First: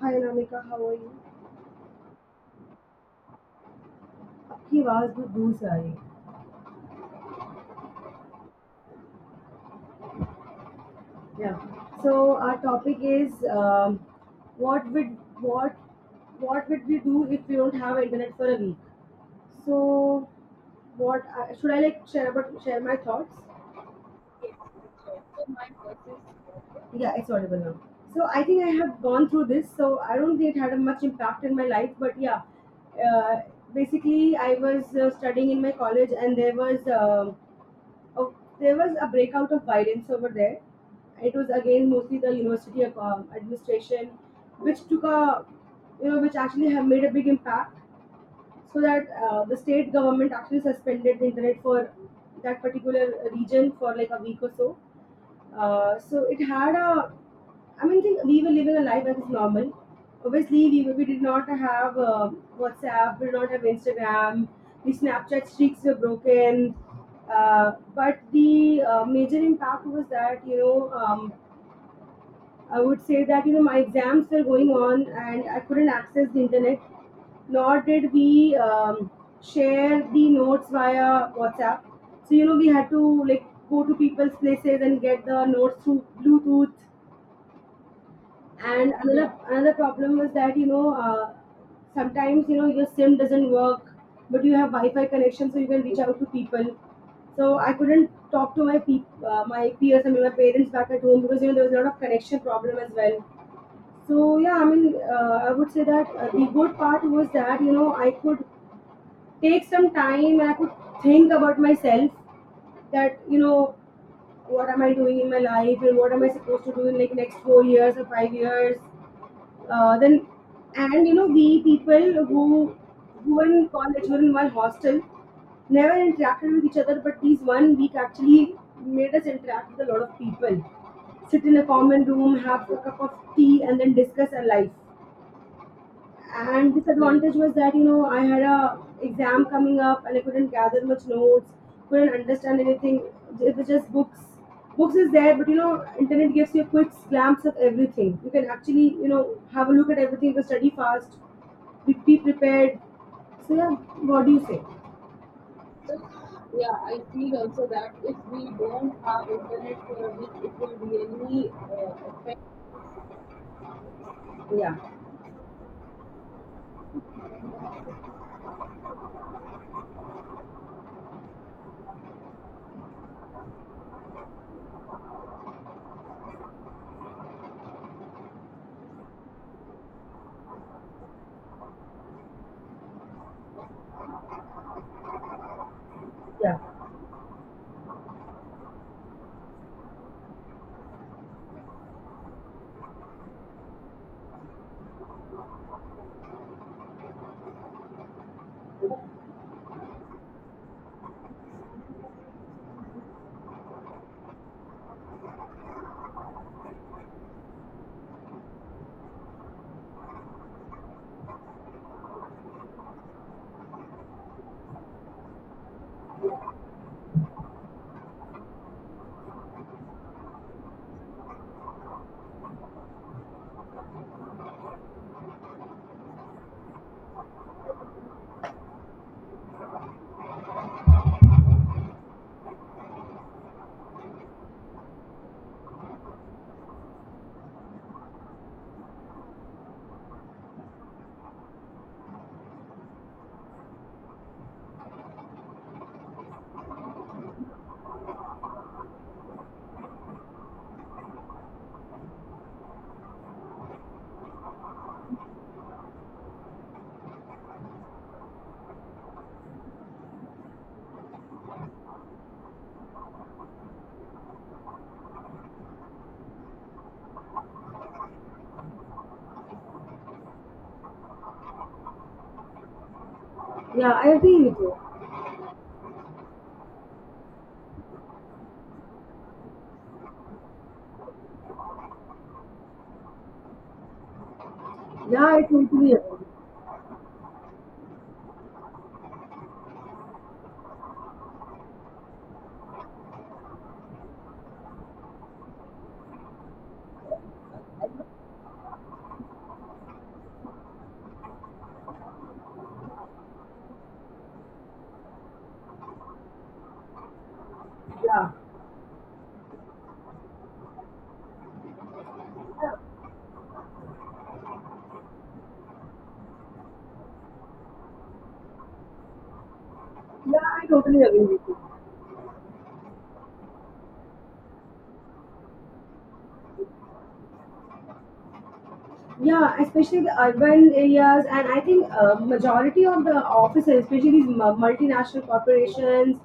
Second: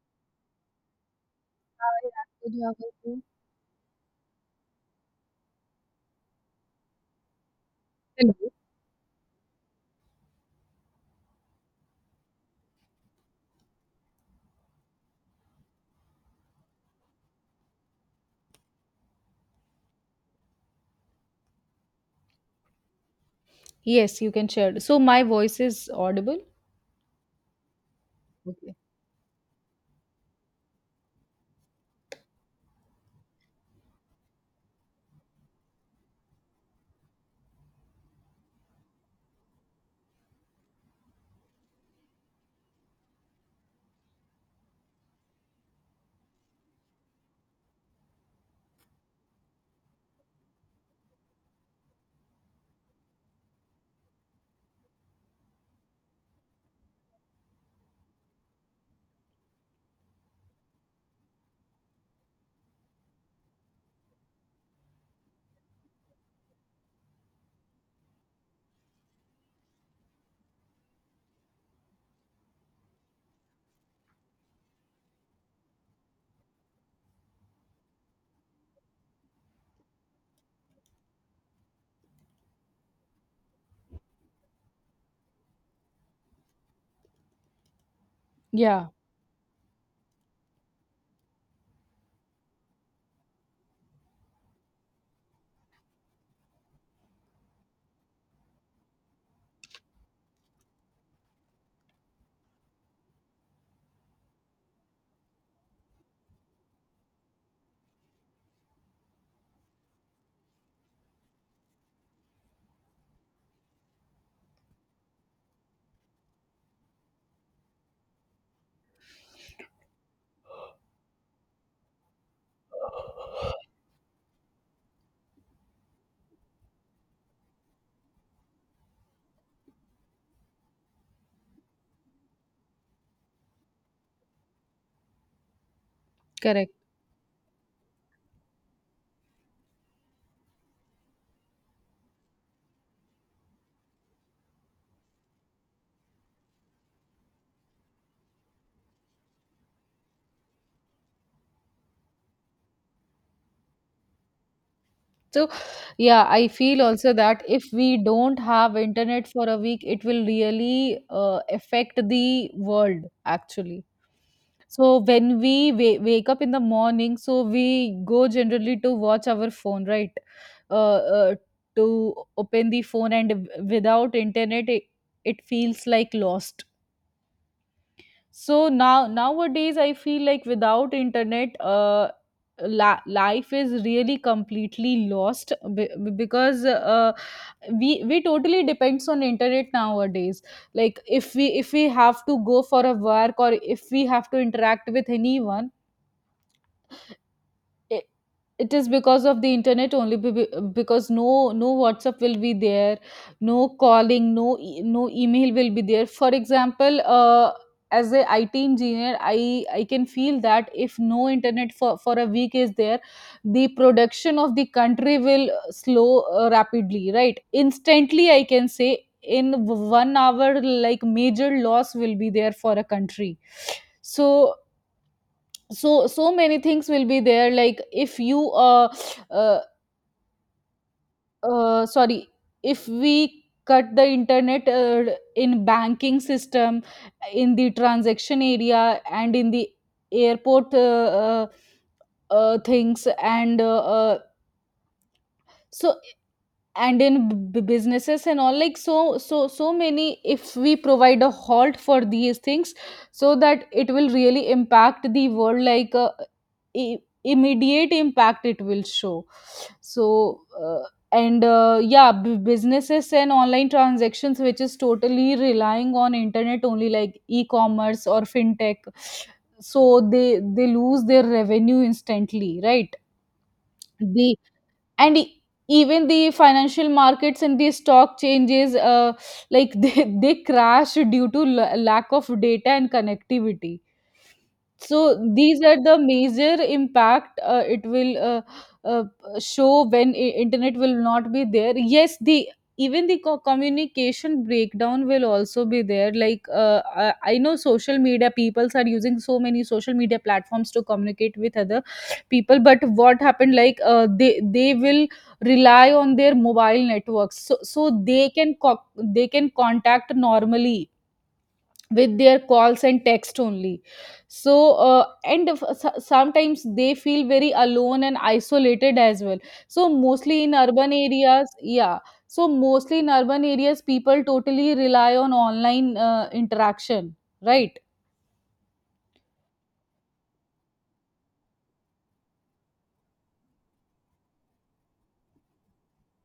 Hi Namika, how are you? Yeah. Did you have a go? आपकी आवाज बहुत दूर से आ रही है. Hello. Yeah. So our topic is what would what what would we do if we don't have internet for a week? So should I like share my thoughts? Yes, you can share. So my voice is audible. Yeah, it's audible now. So I think I Okay. have gone through this. So I don't think it had a much impact in my life, but yeah, uh, basically I was studying in my college, and Oh, there was a breakout of violence over there. It was again mostly the university of, administration, which took a, you know, which actually have made a big impact. So that the state government actually suspended the internet for that particular region for like a week or so. So it had a I mean, think we were living a life that is normal. Obviously, we did not have WhatsApp, we did not have Instagram, the Snapchat streaks were broken. But the major impact was that, I would say that, my exams were going on and I couldn't access the internet, nor did we share the notes via WhatsApp. So, we had to like go to people's places and get the notes through Bluetooth. Yeah, And another problem was that sometimes your sim doesn't work, but you have wi-fi connection so you can reach out to people. So I couldn't talk to my peop my peers, I mean my parents back at home, because there was a lot of connection problem as well. So yeah, I mean I would say that the good part was that I could take some time and I could think about myself, that what am I doing in my life and what am I supposed to do in like next 4 years or 5 years. Then, and we people who were in college were in one hostel, never interacted with each other, but these one week actually made us interact with a lot of people, sit in a common room, have a cup of tea, and then discuss our life. correct. And disadvantage was that I had a exam coming up and I couldn't gather much notes, couldn't understand anything. It was just books. Books is there, but internet gives you a quick glance of everything. You can actually have a look at everything to study fast, be prepared. So yeah, what do you say? So, yeah, I feel also that if we don't have internet for a week, it will really affect the world actually. Yeah, So when we wake up in the morning, so we go generally to watch our phone, right? Uh, uh, to open the phone and without internet, it feels like lost. So nowadays I feel like without internet, life is really completely lost, yeah, because we totally depends on internet nowadays. Like if we have to go for a work, or if we have to interact with anyone, it, it is because of the internet only, because no WhatsApp will be there, no calling, no email will be there. For example, as a it engineer, I can feel that if no internet for a week is there, the production of the country will slow rapidly, right? Instantly I can say in 1 hour like major loss will be there for a country. So many things will be there. Like if you uh, sorry if we cut the internet in banking system, in the transaction area, and in the airport things, and so, and in businesses and all. Like many, if we provide a halt for these things, so that it will really impact the world. Like i- immediate impact it will show. So and yeah, businesses and online transactions which is totally relying on internet only, like e-commerce or fintech, so they lose their revenue instantly, right? yeah, I They, agree with you. and e- even the financial markets and the stock changes, like they crash due to lack of data and connectivity. So Yeah, I these are totally the agree. major impact it will uh, show when internet will not be there. Yes, the even the communication breakdown will also be there. Like I, know social media peoples are using so many social media platforms to communicate with other people, but what happened? Like they will rely on their mobile networks, so Yeah. they can they can contact normally with their Yeah, calls and text only. So sometimes they feel very alone and isolated as well, so yeah, mostly in I urban totally agree with areas, you. yeah. So mostly in urban areas people totally rely on online interaction, right? Yeah, especially the urban areas. And I think majority of the offices, especially these multinational corporations,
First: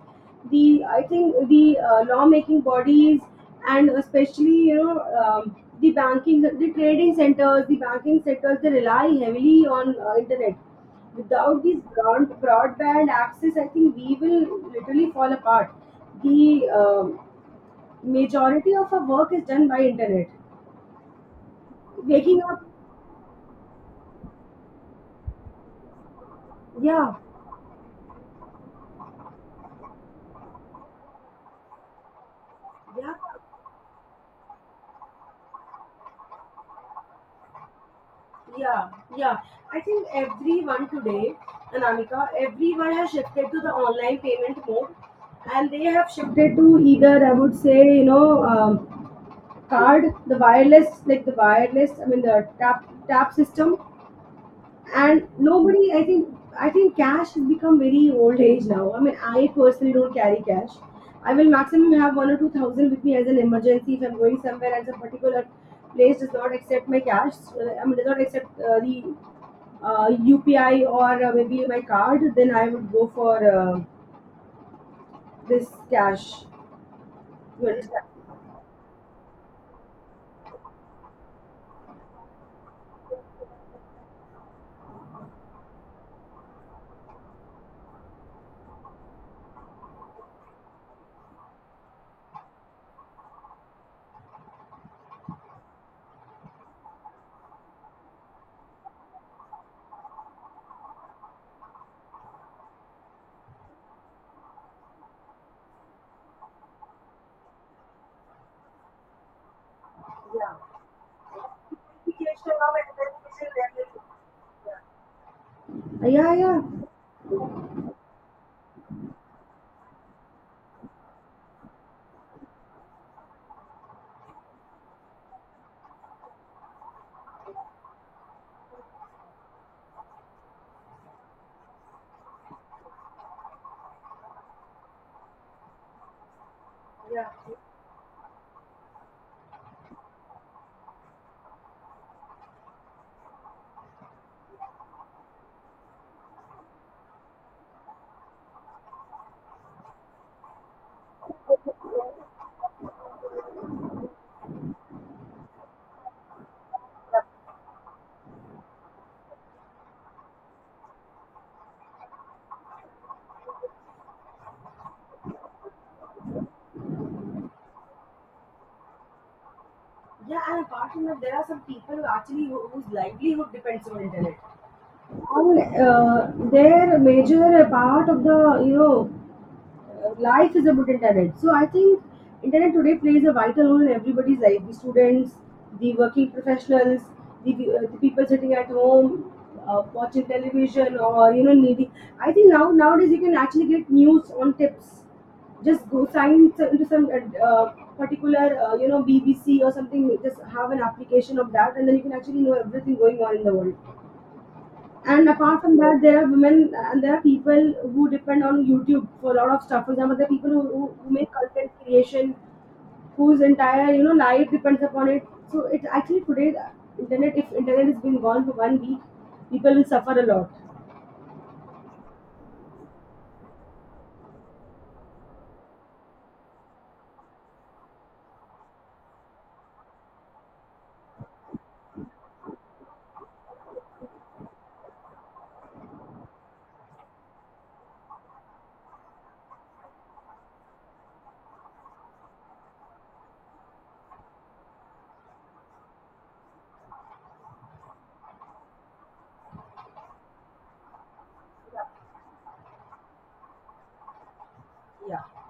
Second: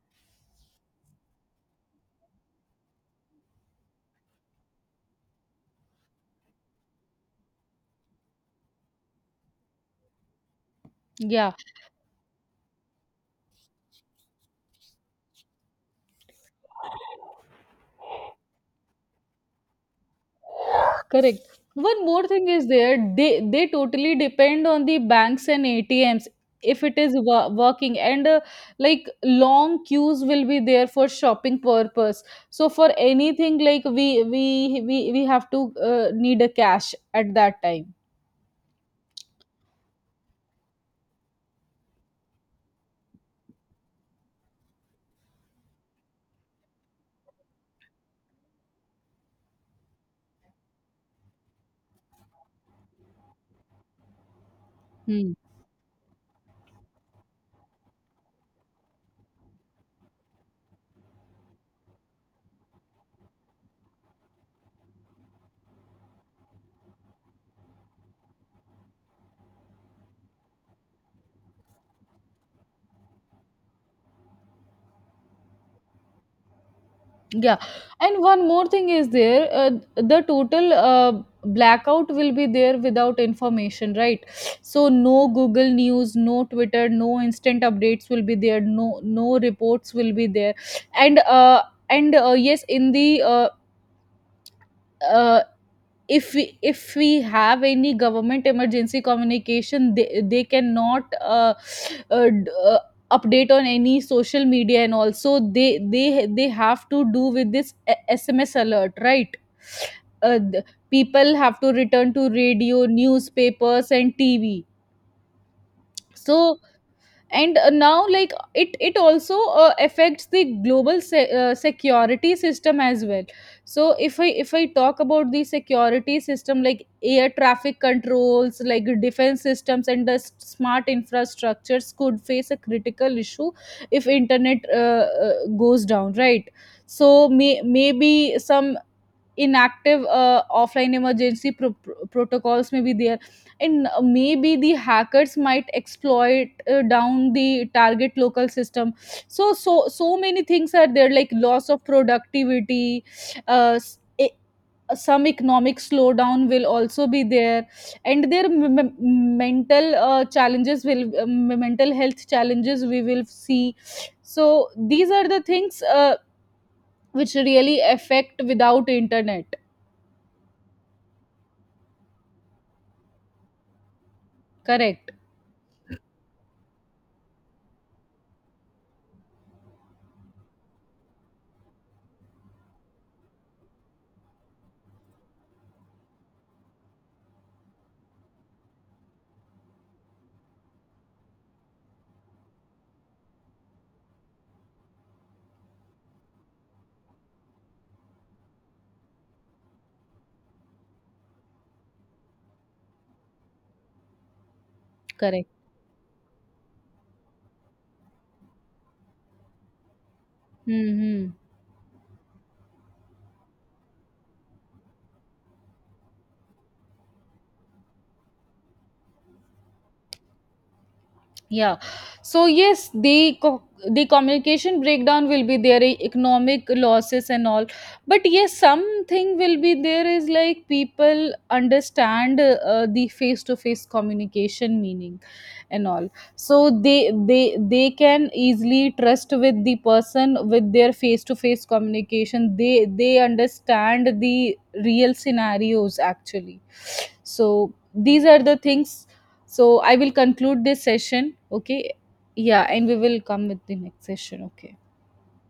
the I think the lawmaking bodies, and especially the banking, the trading centers, the banking sectors, they rely heavily on internet. Yeah. Without this broadband access, I think we will literally fall apart. The majority of our work is done by internet. Correct. One more Waking thing up, is there. They totally depend on the banks and ATMs if it is yeah, working and like long queues will be there for shopping purpose. So for yeah. anything, like we have to, need a cash at that time. Yeah, yeah. I think everyone today, Anamika, everyone has shifted to the online payment mode, and they have shifted to either, I would say, card, like the wireless, I mean, the tap system. And Hmm. nobody, I think cash has become very old age now. I mean, I personally don't carry cash. I will maximum have one or two thousand with me as an emergency if I'm going somewhere and some particular place does not accept my cash. I mean, does not accept the UPI or maybe my card. Then I would go for this cash. Yeah, You understand? and one more thing is there. The total blackout will be there without information, right? So no Google News, no Twitter, no instant updates will be there, no reports will be there. And yes, in the uh, if we have any government emergency communication, they cannot uh, d- uh, update on any social media, and also they have to do with this SMS alert, right? uh, Yeah. the people have to return to Application of radio, administration newspapers, revenue. and TV. Yeah. Yeah, So, yeah. and now like it also affects the global security system as well. So if I talk about the security system, like air traffic controls, like defense systems and the smart infrastructures could face a critical issue if internet goes down, right? Yeah. So maybe some inactive offline emergency protocols may be there, and maybe the hackers might exploit down the target local system. So many things are there, like loss of productivity, uh, s- e- some economic slowdown will also be there, and their mental mental health challenges we will see. So these are the things which really affect without internet. Yeah, and apart from that, there are some people whose livelihood depends on internet. Correct, And their major part of the life is about internet. So I think internet today plays a vital role in everybody's life: the students, the working professionals, the people sitting at home, watching television, or needing. I think now nowadays you can actually get news on tips. Just go sign into some particular BBC or something. Just have an application of that, and then you can actually know everything going on in the world. And correct. apart from that, there are women, and there are people who depend on YouTube for a lot of stuff. For example, there are people who Mm-hmm. make content creation, whose entire life depends upon it. So it actually today, the internet, if internet is being gone for one week, people will suffer a lot. Yeah. So yes, the the communication breakdown will be there, economic losses and all. But yes, something will be there is like people understand the face to face communication meaning and all. So they they can easily trust with the person with their face to face communication. They understand the real scenarios actually. So these are the things. So I will conclude this session. Okay. Yeah. And we will come with the next session. Okay. Yeah.